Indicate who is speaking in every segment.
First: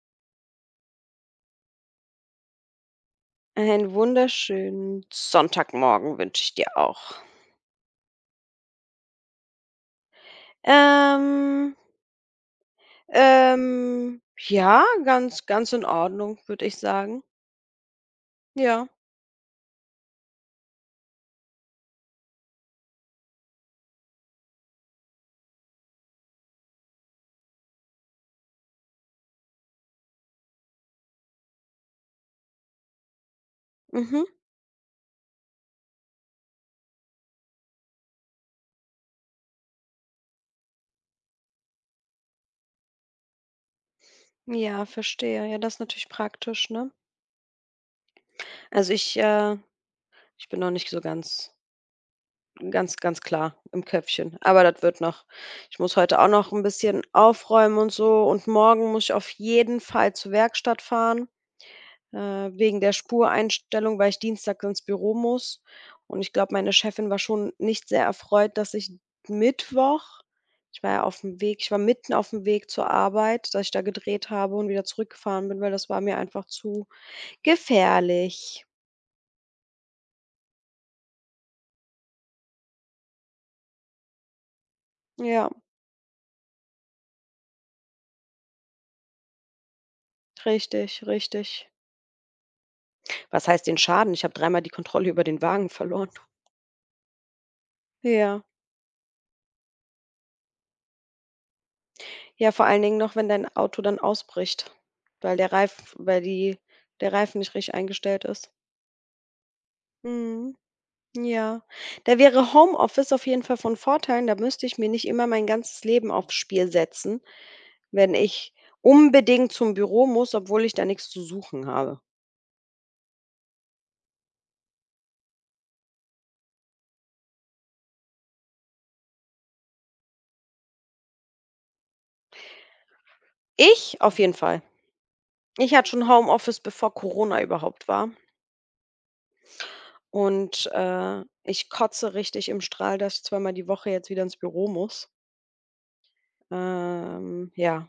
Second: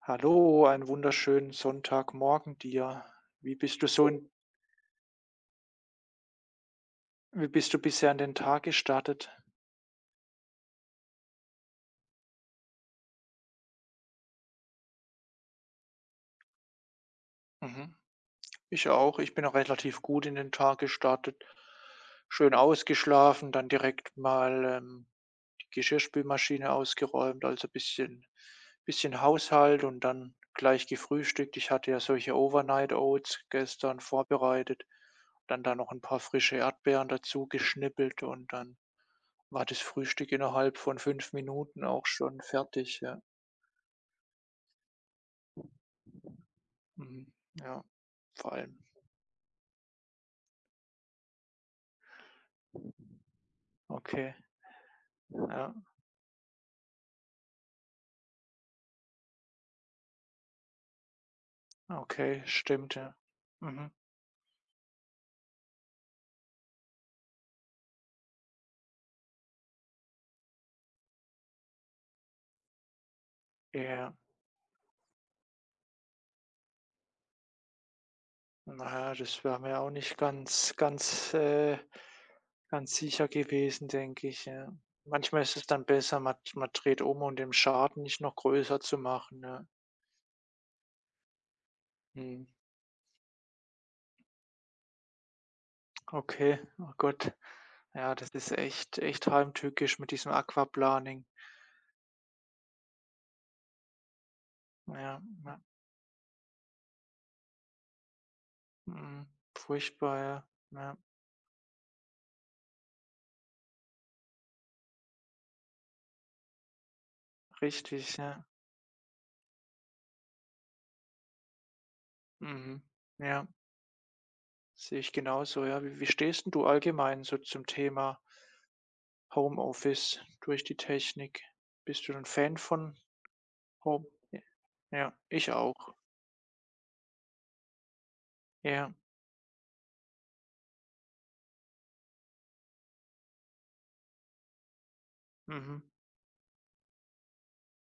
Speaker 1: Hallo, einen wunderschönen Sonntagmorgen dir. Wie bist du
Speaker 2: Einen
Speaker 1: so in
Speaker 2: wunderschönen Sonntagmorgen wünsche ich dir auch.
Speaker 1: wie bist du bisher in den Tag gestartet?
Speaker 2: Ähm, ähm, ja, ganz ganz in Ordnung, würde ich sagen.
Speaker 1: Mhm.
Speaker 2: Ja,
Speaker 1: Ich auch. Ich bin auch relativ gut in den Tag gestartet. Schön ausgeschlafen, dann direkt mal, die Geschirrspülmaschine ausgeräumt, also bisschen Haushalt und dann gleich gefrühstückt. Ich hatte ja solche Overnight Oats gestern
Speaker 2: mhm.
Speaker 1: vorbereitet, dann da noch ein paar frische Erdbeeren dazu geschnippelt und dann war das Frühstück innerhalb von 5 Minuten auch schon fertig, ja.
Speaker 2: Ja, verstehe. Ja, das ist natürlich praktisch, ne?
Speaker 1: Mhm. Ja, vor allem.
Speaker 2: Also, ich bin noch nicht so ganz ganz ganz klar im
Speaker 1: Okay,
Speaker 2: Köpfchen, aber das wird noch.
Speaker 1: ja,
Speaker 2: Ich muss heute auch noch ein bisschen aufräumen und so und morgen muss ich auf jeden Fall zur Werkstatt fahren.
Speaker 1: okay,
Speaker 2: äh, Wegen der
Speaker 1: stimmt, ja. Mhm.
Speaker 2: Spureinstellung, weil ich Dienstag ins Büro muss. Und ich glaube, meine Chefin war schon nicht sehr erfreut, dass ich Mittwoch ich war mitten auf dem Weg zur Arbeit, dass ich da
Speaker 1: Ja,
Speaker 2: gedreht habe und wieder zurückgefahren bin, weil das war mir einfach zu gefährlich.
Speaker 1: naja, das wär mir auch nicht ganz, ganz sicher gewesen, denke ich, ja. Manchmal
Speaker 2: Ja,
Speaker 1: ist es dann besser, man dreht um, um den Schaden nicht noch größer zu machen, ja.
Speaker 2: richtig, richtig.
Speaker 1: Mhm.
Speaker 2: Was heißt den Schaden? Ich habe dreimal die Kontrolle über den Wagen verloren.
Speaker 1: Okay, oh Gott. Ja, das
Speaker 2: Ja.
Speaker 1: ist echt heimtückisch mit diesem Aquaplaning.
Speaker 2: Ja, vor allen Dingen noch, wenn dein Auto dann ausbricht,
Speaker 1: Ja,
Speaker 2: weil der
Speaker 1: ja.
Speaker 2: Reif weil die der Reifen nicht richtig eingestellt ist.
Speaker 1: Mhm. Furchtbar, ja.
Speaker 2: Mhm.
Speaker 1: Ja,
Speaker 2: Ja. Da wäre Homeoffice auf jeden Fall von Vorteil. Da müsste ich mir nicht immer mein ganzes Leben aufs Spiel setzen, wenn
Speaker 1: richtig, ja.
Speaker 2: ich unbedingt zum Büro muss, obwohl ich da nichts zu suchen habe.
Speaker 1: Mhm. Ja, sehe ich genauso, ja. Wie stehst 'n du allgemein so zum Thema Homeoffice durch die Technik? Bist du ein Fan von
Speaker 2: Ich
Speaker 1: Home
Speaker 2: auf jeden
Speaker 1: j
Speaker 2: Fall.
Speaker 1: ja, ich
Speaker 2: Ich hatte
Speaker 1: auch.
Speaker 2: schon Homeoffice, bevor Corona überhaupt war.
Speaker 1: Ja,
Speaker 2: Und, ich kotze richtig im Strahl, dass ich zweimal die Woche jetzt wieder ins Büro muss.
Speaker 1: mhm,
Speaker 2: Ja,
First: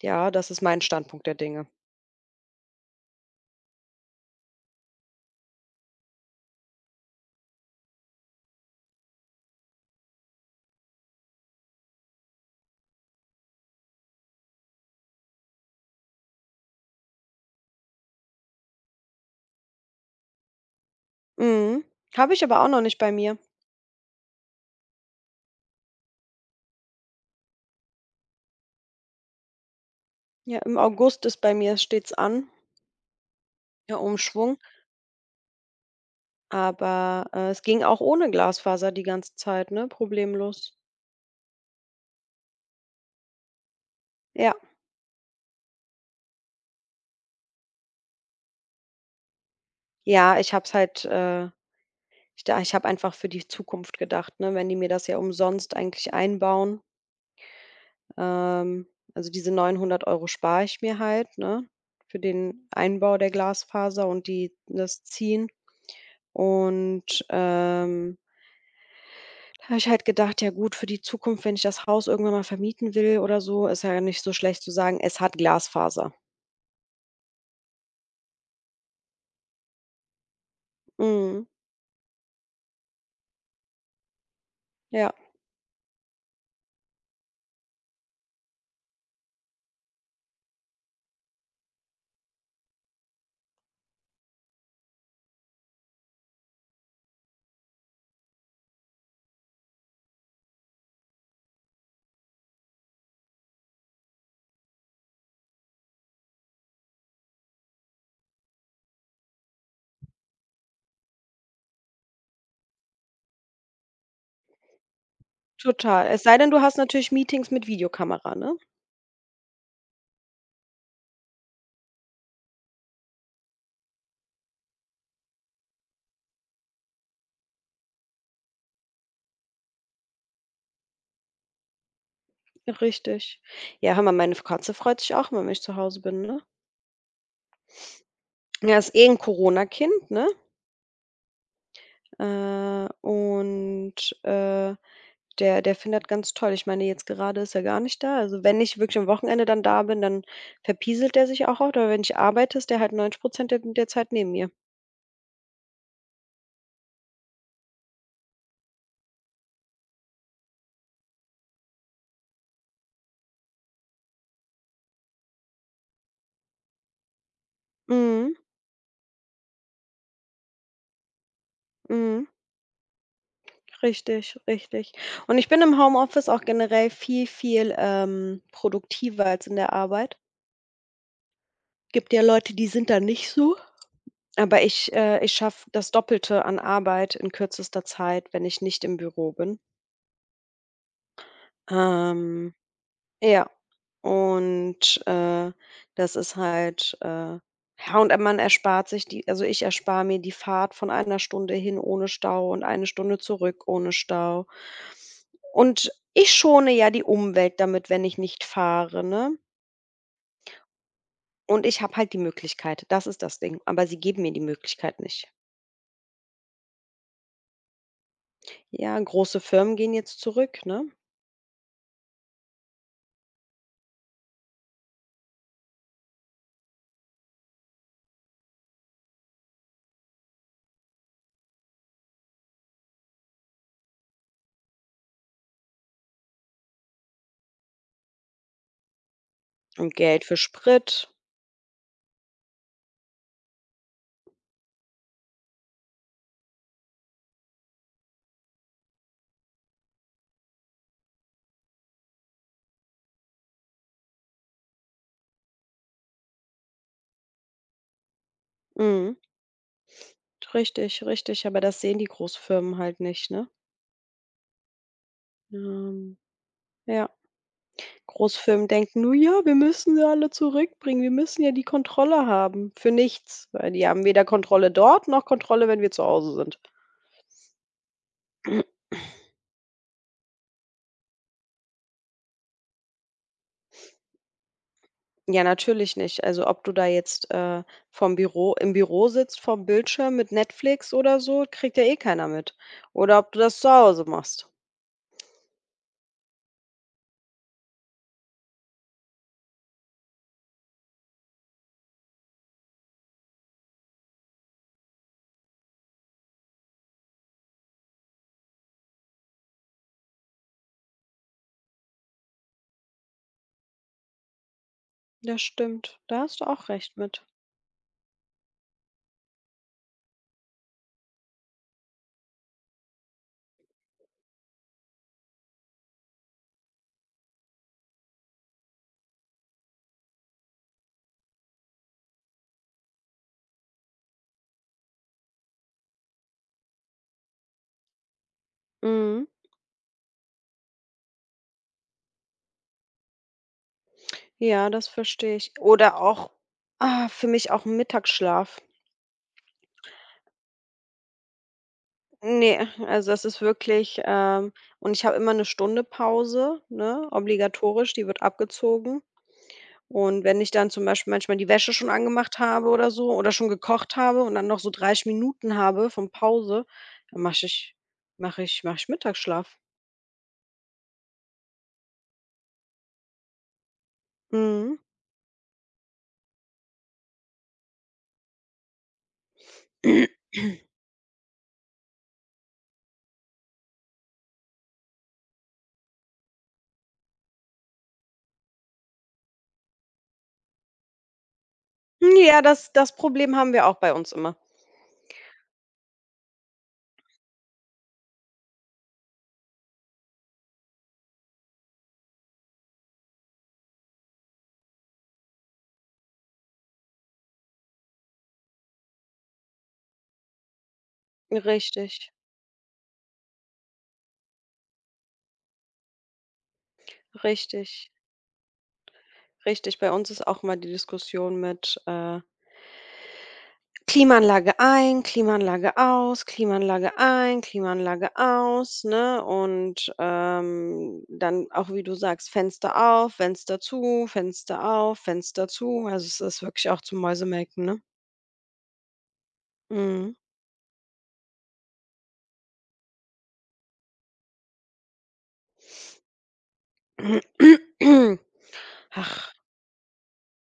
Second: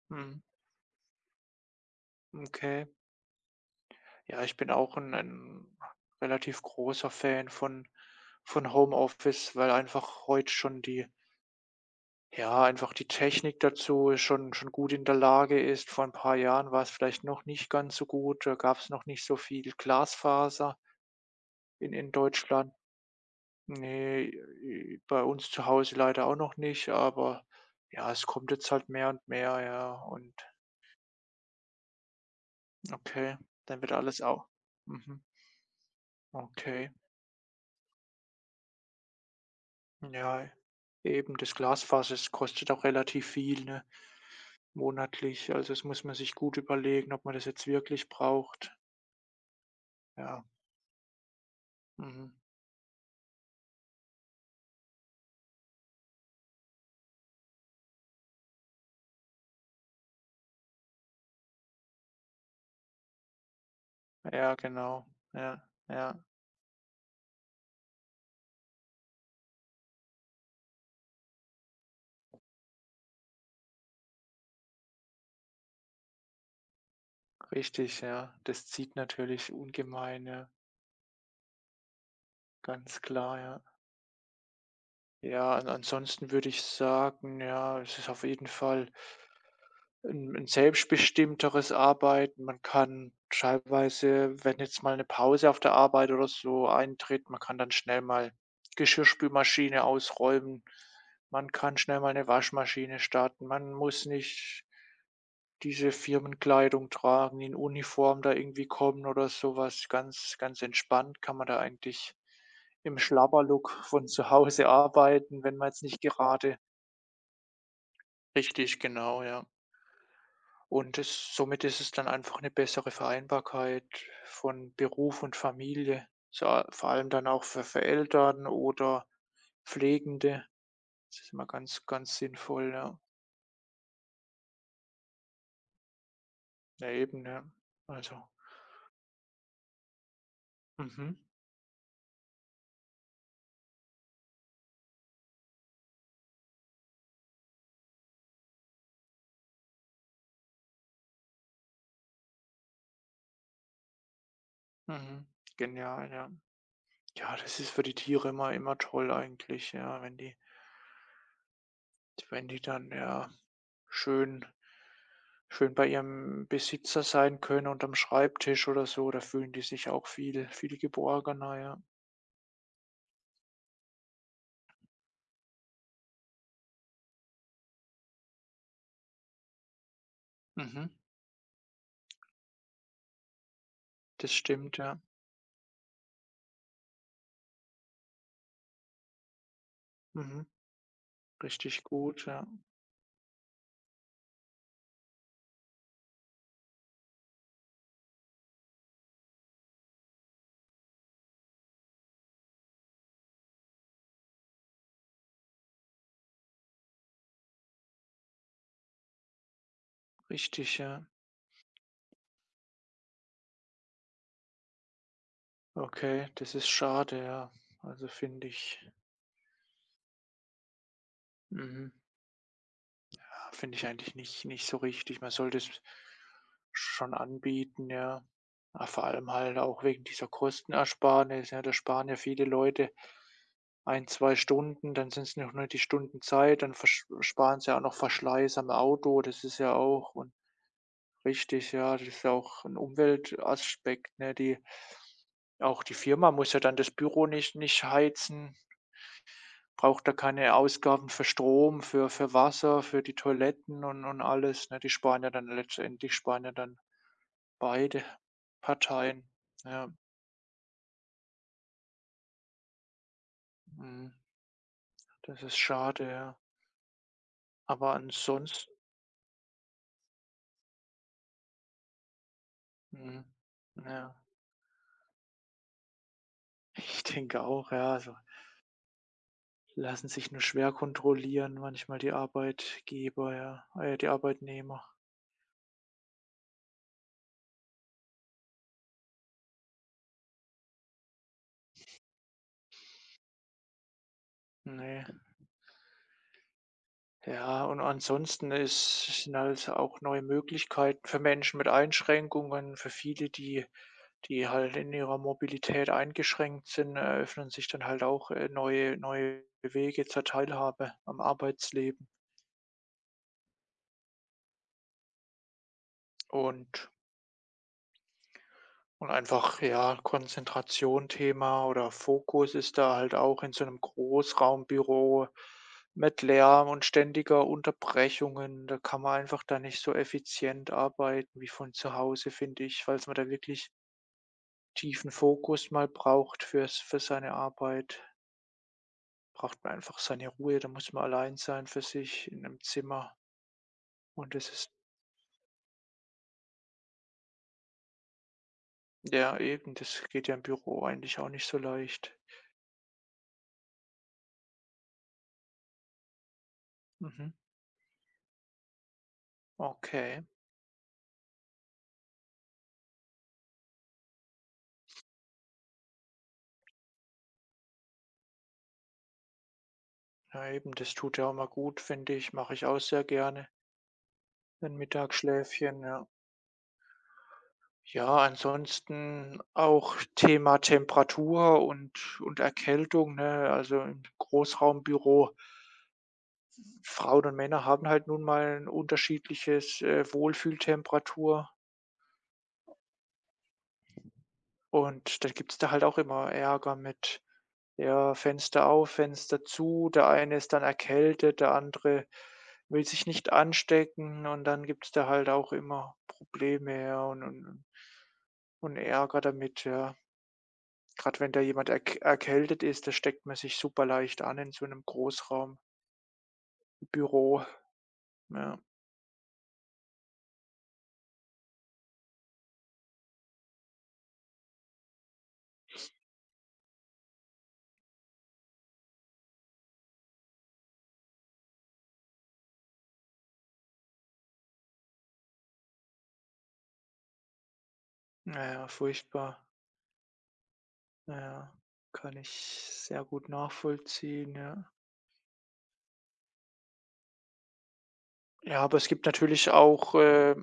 Speaker 2: ja,
Speaker 1: mhm,
Speaker 2: das ist mein Standpunkt der Dinge.
Speaker 1: okay. Ja, ich bin auch ein 'n relativ großer Fan von Homeoffice, weil einfach heute schon die Ja, einfach die Technik dazu schon gut in der Lage ist. Vor ein paar Jahren war es vielleicht noch nicht ganz so gut. Da gab es noch nicht so viel Glasfaser
Speaker 2: Mhm.
Speaker 1: in
Speaker 2: Habe ich aber auch
Speaker 1: Deutschland.
Speaker 2: noch nicht bei mir.
Speaker 1: Ne, bei uns zu Hause leider auch noch nicht, aber ja, es kommt jetzt halt mehr und mehr, ja. Und
Speaker 2: Ja, im August ist bei mir stets an,
Speaker 1: okay, dann wird
Speaker 2: der
Speaker 1: alles auch.
Speaker 2: Umschwung.
Speaker 1: Mhm, okay.
Speaker 2: Aber, es ging auch ohne Glasfaser die ganze Zeit, ne,
Speaker 1: Ja,
Speaker 2: problemlos.
Speaker 1: eben das Glasfaser, es kostet auch relativ viel, ne,
Speaker 2: Ja.
Speaker 1: monatlich. Also, das muss man sich gut überlegen, ob man das jetzt wirklich braucht.
Speaker 2: Ja,
Speaker 1: Ja,
Speaker 2: ich habe es halt.
Speaker 1: mhm.
Speaker 2: Ich habe einfach für die Zukunft gedacht, ne, wenn die mir das ja umsonst eigentlich einbauen, ähm also, diese 900 € spare ich mir halt, ne, für den Einbau der Glasfaser und die
Speaker 1: Ja,
Speaker 2: das
Speaker 1: genau.
Speaker 2: Ziehen.
Speaker 1: Ja, ja,
Speaker 2: Und, da habe ich halt gedacht: „Ja gut, für die Zukunft, wenn ich das Haus irgendwann mal vermieten will oder so, ist ja nicht so schlecht zu sagen, es hat Glasfaser."
Speaker 1: richtig, ja. Das zieht natürlich ungemein, ja.
Speaker 2: Mhm,
Speaker 1: Ganz klar, ja.
Speaker 2: ja.
Speaker 1: Ja, an ansonsten würde ich sagen, ja, es ist auf jeden Fall ein 'n selbstbestimmteres Arbeiten. Man kann teilweise, wenn jetzt mal eine Pause auf der Arbeit oder so eintritt, man kann dann schnell mal Geschirrspülmaschine ausräumen. Man kann schnell mal eine Waschmaschine starten. Man muss nicht diese Firmenkleidung tragen, in Uniform da irgendwie kommen oder sowas. Ganz entspannt kann man da eigentlich im Schlabberlook von zu Hause arbeiten, wenn man jetzt nicht
Speaker 2: Total. Es sei denn,
Speaker 1: gerade
Speaker 2: du hast natürlich Meetings mit Videokamera, ne?
Speaker 1: richtig, genau, ja. Und es somit ist es dann einfach eine bessere Vereinbarkeit von Beruf und Familie, so vor allem dann auch für Eltern oder Pflegende. Das ist immer ganz, ganz sinnvoll, ja.
Speaker 2: Richtig. Ja, hör mal, meine Katze freut sich auch immer, wenn ich zu Hause bin, ne?
Speaker 1: Ja, eben, ja. Also
Speaker 2: Ja, ist eh 'n Corona-Kind, ne?
Speaker 1: mhm,
Speaker 2: Und, äh, der findet ganz toll. Ich meine, jetzt gerade ist er gar nicht da. Also, wenn ich wirklich am Wochenende dann da bin, dann verpieselt der sich auch oft, aber wenn ich arbeite, ist der halt 90 der Zeit neben mir.
Speaker 1: mhm. Genial, ja. Ja, das ist für die Tiere immer toll eigentlich, ja, wenn die dann, ja, schön schön bei ihrem Besitzer sein können unterm
Speaker 2: Mhm,
Speaker 1: Schreibtisch oder so, da fühlen die sich auch viel geborgener, ja.
Speaker 2: mhm, richtig, richtig. Und ich bin im Homeoffice auch generell viel, viel, produktiver als in der Arbeit.
Speaker 1: Mhm.
Speaker 2: Gibt ja Leute, die sind da nicht so,
Speaker 1: Das
Speaker 2: aber
Speaker 1: stimmt,
Speaker 2: ich
Speaker 1: ja.
Speaker 2: äh, ich schaffe das Doppelte an Arbeit in kürzester Zeit, wenn ich nicht im Büro bin.
Speaker 1: Mhm. Richtig gut, ja.
Speaker 2: Ähm, ja, und, das ist halt, ja, und man erspart sich die also, ich erspare mir die Fahrt von einer Stunde hin ohne Stau und eine Stunde zurück ohne Stau. Und ich schone ja die Umwelt damit, wenn ich nicht fahre, ne?
Speaker 1: Richtig, ja.
Speaker 2: Und ich habe halt die Möglichkeit. Das ist das Ding, aber sie geben mir die Möglichkeit nicht.
Speaker 1: Okay, das ist schade, ja. Also, finde ich.
Speaker 2: Ja, große Firmen gehen jetzt zurück, ne?
Speaker 1: Mhm. Finde ich eigentlich nicht so richtig. Man sollte es schon anbieten, ja. Ah, vor allem halt auch wegen dieser Kostenersparnis, ja, da sparen ja viele Leute ein 2 Stunden, dann sind es noch nur die Stunden Zeit, dann versch sparen sie auch noch Verschleiß am Auto, das ist ja
Speaker 2: Und
Speaker 1: auch
Speaker 2: Geld
Speaker 1: und
Speaker 2: für Sprit.
Speaker 1: richtig, ja, das ist ja auch ein Umweltaspekt, ne? Die auch die Firma muss ja dann das Büro nicht heizen. Braucht da keine Ausgaben für Strom, für Wasser, für die Toiletten und alles, ne? Die sparen ja dann letztendlich sparen ja dann beide
Speaker 2: Mhm.
Speaker 1: Parteien. Ja,
Speaker 2: Richtig, richtig, aber das sehen die Großfirmen halt nicht, ne?
Speaker 1: mhm. Das ist schade,
Speaker 2: Ähm,
Speaker 1: ja.
Speaker 2: ja.
Speaker 1: Aber
Speaker 2: Großfirmen
Speaker 1: ansonsten
Speaker 2: denken: „Nur ja, wir müssen sie alle zurückbringen. Wir müssen ja die Kontrolle haben." Für
Speaker 1: mhm,
Speaker 2: nichts, weil die haben
Speaker 1: ja,
Speaker 2: weder Kontrolle dort noch Kontrolle, wenn wir zu Hause sind.
Speaker 1: ich denke auch, ja, also lassen sich nur schwer kontrollieren manchmal die Arbeitgeber, ja, die Arbeitnehmer.
Speaker 2: Ja, natürlich nicht. Also, ob du da jetzt vom Büro im Büro sitzt, vom Bildschirm mit Netflix oder so, kriegt ja eh keiner mit. Oder ob du das zu Hause machst.
Speaker 1: Ne. Ja, und ansonsten ist sind halt auch neue Möglichkeiten für Menschen mit Einschränkungen, für viele, die halt in ihrer Mobilität eingeschränkt sind, eröffnen sich dann halt auch, neue Wege zur Teilhabe am Arbeitsleben
Speaker 2: Das stimmt. Da hast du auch
Speaker 1: und.
Speaker 2: recht mit.
Speaker 1: Und einfach, ja, Konzentration Thema oder Fokus ist da halt auch in so einem Großraumbüro mit Lärm und ständiger Unterbrechungen. Da kann man einfach da nicht so effizient arbeiten wie von zu Hause, finde ich, weil's man da wirklich tiefen Fokus mal braucht für seine Arbeit.
Speaker 2: Mhm.
Speaker 1: Braucht man einfach seine Ruhe, da muss man allein sein für sich in einem Zimmer. Und das ist
Speaker 2: Ja, das verstehe ich. Oder auch für mich auch ein Mittagsschlaf.
Speaker 1: ja eben, das geht ja im Büro eigentlich auch nicht so leicht.
Speaker 2: Nee, also das ist wirklich, und ich habe immer eine Stunde Pause, ne,
Speaker 1: Mhm,
Speaker 2: obligatorisch, die wird abgezogen.
Speaker 1: okay.
Speaker 2: Und wenn ich dann zum Beispiel manchmal die Wäsche schon angemacht habe oder so oder schon gekocht habe und dann noch so 30 Minuten habe von Pause, dann mache ich Mittagsschlaf.
Speaker 1: Ja, eben, das tut ja auch mal gut, finde ich. Mache ich auch sehr gerne,
Speaker 2: Mhm.
Speaker 1: ein Mittagsschläfchen, ja. Ja, ansonsten auch Thema Temperatur und Erkältung, ne? Also, im Großraumbüro, Frauen und Männer haben halt nun mal ein unterschiedliches, Wohlfühltemperatur.
Speaker 2: Ja, das Problem haben wir auch bei uns immer.
Speaker 1: Und dann gibt's da halt auch immer Ärger mit, ja, Fenster auf, Fenster zu. Der eine ist dann erkältet, der andere will sich nicht anstecken und dann gibt's da halt auch immer Probleme, ja, und Ärger damit, ja. Gerade wenn da jemand
Speaker 2: Richtig,
Speaker 1: erkältet ist, da steckt man sich super leicht an in so einem Großraumbüro.
Speaker 2: richtig,
Speaker 1: Ja,
Speaker 2: richtig. Bei uns ist auch immer die Diskussion mit, Klimaanlage ein, Klimaanlage aus, Klimaanlage ein, Klimaanlage aus, ne? Und, dann auch, wie du sagst, Fenster auf, Fenster zu, Fenster auf, Fenster zu. Also, es ist wirklich auch zum Mäusemelken, ne?
Speaker 1: na ja, furchtbar.
Speaker 2: Mhm.
Speaker 1: Na ja, kann ich sehr gut nachvollziehen, ja. Ja, aber es gibt
Speaker 2: Ach,
Speaker 1: natürlich auch,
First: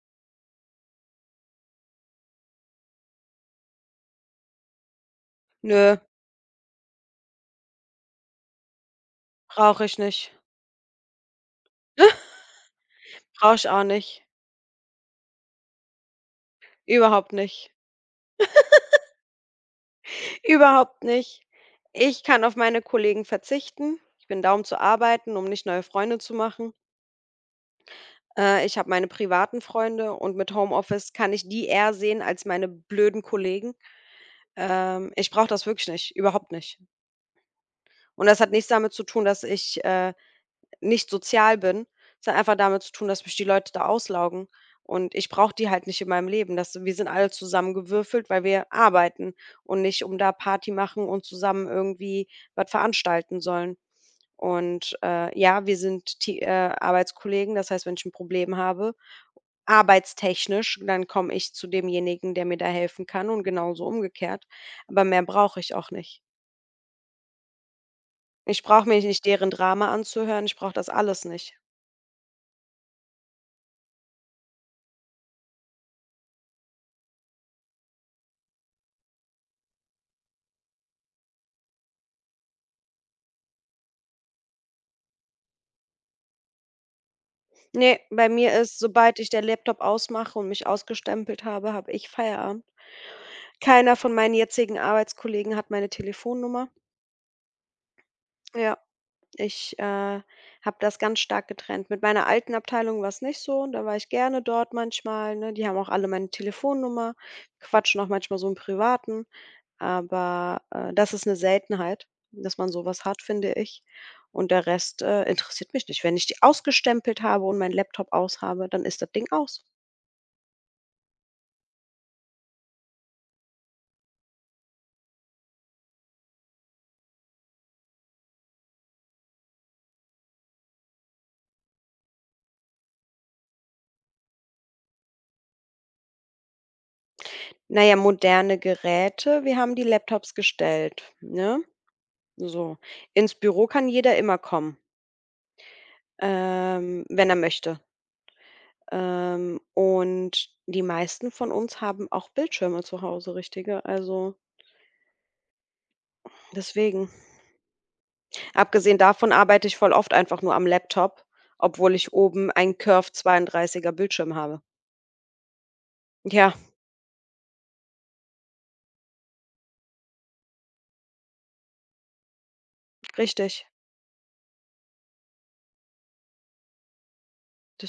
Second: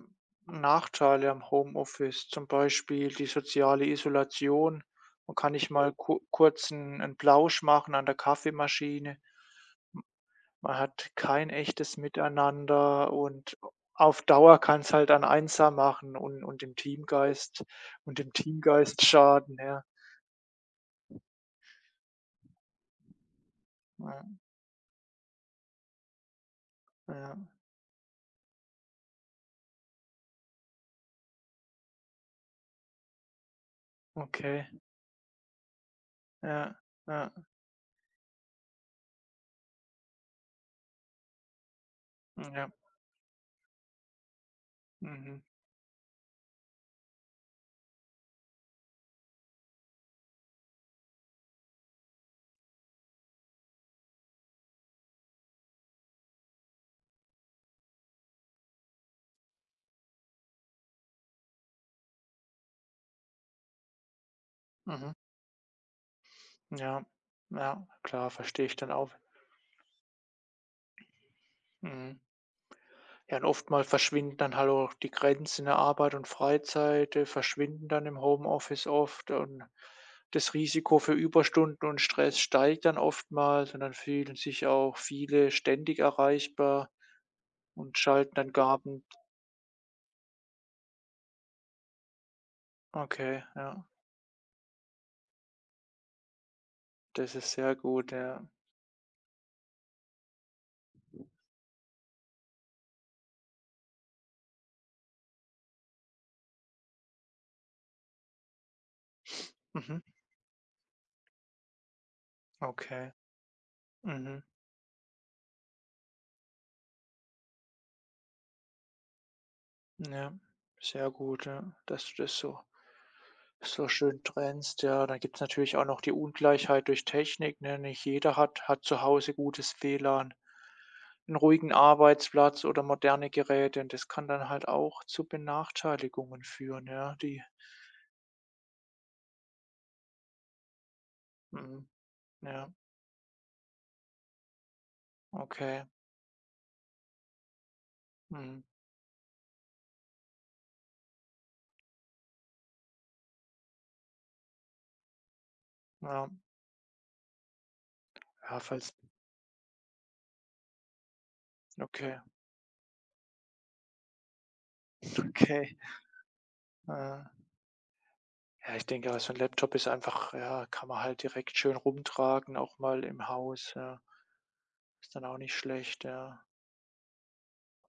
Speaker 1: Nachteile am Homeoffice, zum Beispiel die soziale Isolation. Man kann nicht mal
Speaker 2: nö,
Speaker 1: ku kurz einen 'n Plausch machen an der Kaffeemaschine.
Speaker 2: brauche ich nicht.
Speaker 1: Man hat kein echtes Miteinander
Speaker 2: Brauche
Speaker 1: und
Speaker 2: ich auch
Speaker 1: auf
Speaker 2: nicht.
Speaker 1: Dauer kann es halt an einsam machen und dem
Speaker 2: Überhaupt
Speaker 1: Teamgeist
Speaker 2: nicht.
Speaker 1: dem Teamgeist schaden, ja.
Speaker 2: Überhaupt nicht. Ich kann auf meine Kollegen verzichten.
Speaker 1: Ja,
Speaker 2: Ich bin da, um zu arbeiten, um nicht neue Freunde zu machen.
Speaker 1: ja,
Speaker 2: Ich habe meine privaten Freunde und mit Homeoffice kann ich die eher sehen als meine blöden Kollegen.
Speaker 1: okay.
Speaker 2: Ich brauche das wirklich nicht, überhaupt
Speaker 1: Ja,
Speaker 2: nicht.
Speaker 1: ja,
Speaker 2: Und das hat nichts damit zu tun, dass ich, nicht sozial bin. Es hat einfach
Speaker 1: ja.
Speaker 2: damit zu tun, dass mich die Leute da auslaugen und ich
Speaker 1: Mhm,
Speaker 2: brauche die halt nicht in meinem Leben. Das Wir sind alle zusammengewürfelt, weil wir arbeiten und nicht, um da Party machen und zusammen irgendwie was veranstalten sollen. Und, ja, wir sind T Arbeitskollegen. Das heißt, wenn ich ein Problem habe arbeitstechnisch, dann komme ich zu demjenigen, der mir da helfen kann, und genauso umgekehrt, aber
Speaker 1: mhm.
Speaker 2: mehr brauche ich auch nicht.
Speaker 1: Ja, ja, klar,
Speaker 2: Ich
Speaker 1: verstehe ich
Speaker 2: brauche
Speaker 1: dann
Speaker 2: mir
Speaker 1: auch.
Speaker 2: nicht deren Drama anzuhören, ich brauche das alles nicht.
Speaker 1: Mhm. Ja, und oftmals verschwinden dann halt auch die Grenzen der Arbeit und Freizeit, verschwinden dann im Homeoffice oft und das Risiko für Überstunden und Stress steigt dann oftmals und dann fühlen sich auch viele ständig erreichbar und
Speaker 2: Ne, bei
Speaker 1: schalten dann
Speaker 2: mir
Speaker 1: gar
Speaker 2: ist,
Speaker 1: n
Speaker 2: sobald ich den Laptop ausmache und mich ausgestempelt habe, habe ich Feierabend.
Speaker 1: okay, ja,
Speaker 2: Keiner von meinen jetzigen Arbeitskollegen hat meine Telefonnummer.
Speaker 1: das ist sehr gut, ja.
Speaker 2: Ja. Ich, habe das ganz stark getrennt. Mit meiner alten Abteilung war's nicht so, da war ich gerne dort manchmal, ne? Die haben auch alle meine Telefonnummer, quatschen auch manchmal so im Privaten,
Speaker 1: Mhm,
Speaker 2: aber, das ist eine Seltenheit, dass man sowas
Speaker 1: okay.
Speaker 2: hat, finde ich.
Speaker 1: Mhm.
Speaker 2: Und der Rest, interessiert mich nicht. Wenn ich die ausgestempelt habe und meinen Laptop aus habe, dann ist das Ding aus.
Speaker 1: Ja, sehr gut, ja, dass du das so so schön trennst, ja. Dann gibt's natürlich auch noch die Ungleichheit durch Technik, ne? Nicht jeder hat zu Hause gutes WLAN, einen ruhigen Arbeitsplatz oder moderne Geräte und das kann dann halt auch zu Benachteiligungen führen, ja, die
Speaker 2: Na ja, moderne Geräte, wir haben die Laptops gestellt, ne?
Speaker 1: mhm, ja,
Speaker 2: So. Ins Büro kann jeder immer kommen,
Speaker 1: okay,
Speaker 2: wenn er möchte.
Speaker 1: mhm,
Speaker 2: Und die meisten von uns haben auch Bildschirme zu Hause, richtige. Also,
Speaker 1: ja.
Speaker 2: deswegen.
Speaker 1: Ja, falls
Speaker 2: Abgesehen davon arbeite ich voll oft einfach nur am Laptop, obwohl ich
Speaker 1: okay,
Speaker 2: oben einen Curve 32er Bildschirm habe.
Speaker 1: okay.
Speaker 2: Ja,
Speaker 1: Ja. Ja, ich denke, also ein Laptop ist einfach ja, kann man halt direkt schön rumtragen, auch mal im
Speaker 2: richtig.
Speaker 1: Haus, ja. Ist dann auch nicht schlecht, ja.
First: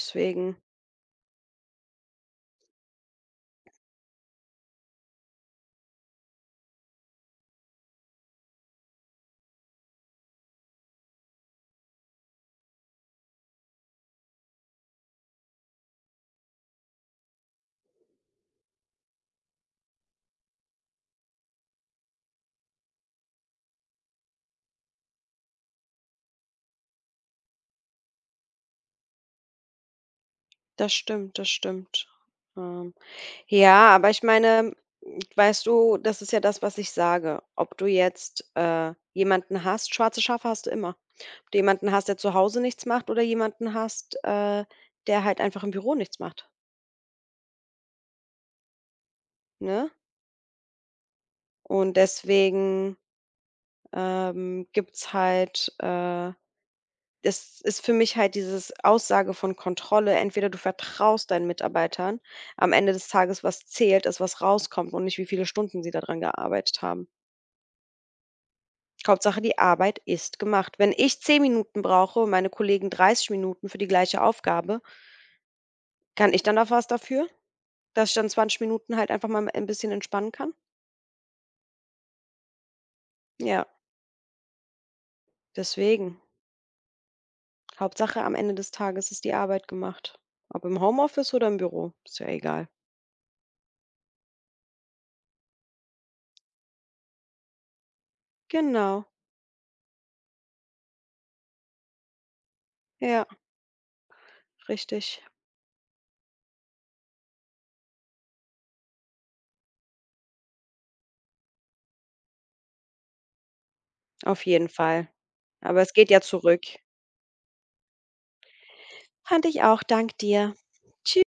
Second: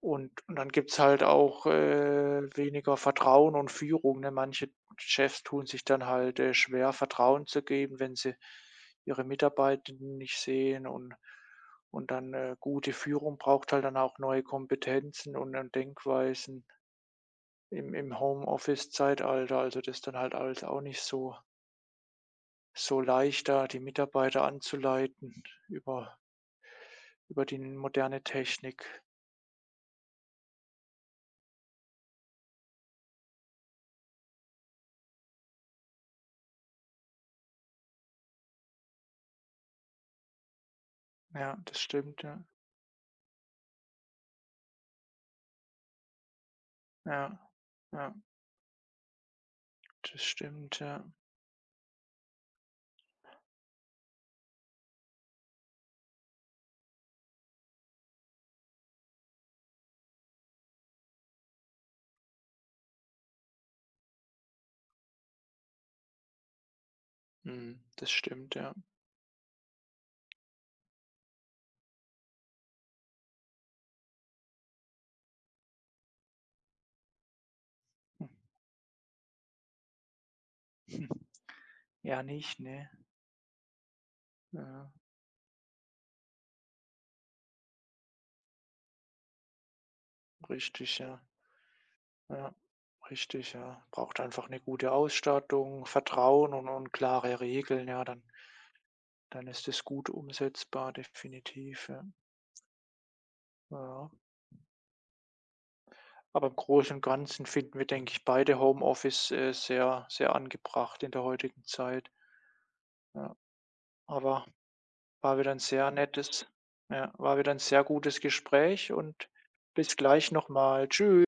Speaker 1: Und dann gibt's halt auch, weniger Vertrauen und Führung, ne? Manche Chefs tun sich dann halt, schwer, Vertrauen zu geben, wenn sie ihre Mitarbeitenden nicht sehen und dann, gute Führung braucht halt dann auch neue Kompetenzen und Denkweisen im Homeoffice-Zeitalter. Also, das ist dann halt alles auch nicht so so leicht, da die Mitarbeiter anzuleiten über die moderne Technik.
Speaker 2: Das stimmt, das stimmt. Ähm, ja, aber ich meine, weißt du, das ist ja das, was ich sage. Ob du jetzt, jemanden hast schwarze Schafe hast du immer.
Speaker 1: Ja,
Speaker 2: Du
Speaker 1: das
Speaker 2: jemanden hast, der
Speaker 1: stimmt,
Speaker 2: zu
Speaker 1: ja.
Speaker 2: Hause nichts macht oder jemanden hast, der halt einfach im Büro nichts macht,
Speaker 1: Ja, ja,
Speaker 2: ne?
Speaker 1: das stimmt, ja.
Speaker 2: Und deswegen, gibt's halt das ist für mich halt dieses Aussage von Kontrolle. Entweder du vertraust deinen Mitarbeitern, am Ende des Tages, was zählt, ist, was rauskommt und nicht, wie viele Stunden sie daran gearbeitet haben.
Speaker 1: Mhm, das stimmt, ja.
Speaker 2: Hauptsache, die Arbeit ist gemacht. Wenn ich 10 Minuten brauche und meine Kollegen 30 Minuten für die gleiche Aufgabe, kann ich dann da was dafür? Dass ich dann 20 Minuten halt einfach mal ein bisschen entspannen kann?
Speaker 1: Hm. Ja, nicht, ne?
Speaker 2: Ja,
Speaker 1: Ja,
Speaker 2: deswegen. Hauptsache am Ende des Tages ist die Arbeit gemacht. Ob im
Speaker 1: richtig, ja.
Speaker 2: Homeoffice oder im Büro, ist ja
Speaker 1: Ja,
Speaker 2: egal.
Speaker 1: richtig, ja. Braucht einfach eine gute Ausstattung, Vertrauen und klare Regeln, ja, dann
Speaker 2: Genau,
Speaker 1: dann ist es gut umsetzbar, definitiv, ja.
Speaker 2: ja,
Speaker 1: Ja,
Speaker 2: richtig.
Speaker 1: aber im Großen und Ganzen finden wir, denke ich, beide Homeoffice, sehr, sehr angebracht in der heutigen Zeit. Ja, aber
Speaker 2: Auf jeden Fall.
Speaker 1: war wieder 'n
Speaker 2: Aber
Speaker 1: sehr
Speaker 2: es geht ja
Speaker 1: nettes
Speaker 2: zurück.
Speaker 1: ja, war wieder 'n sehr gutes Gespräch und
Speaker 2: Fand ich auch,
Speaker 1: bis
Speaker 2: dank
Speaker 1: gleich noch
Speaker 2: dir.
Speaker 1: mal. Tschü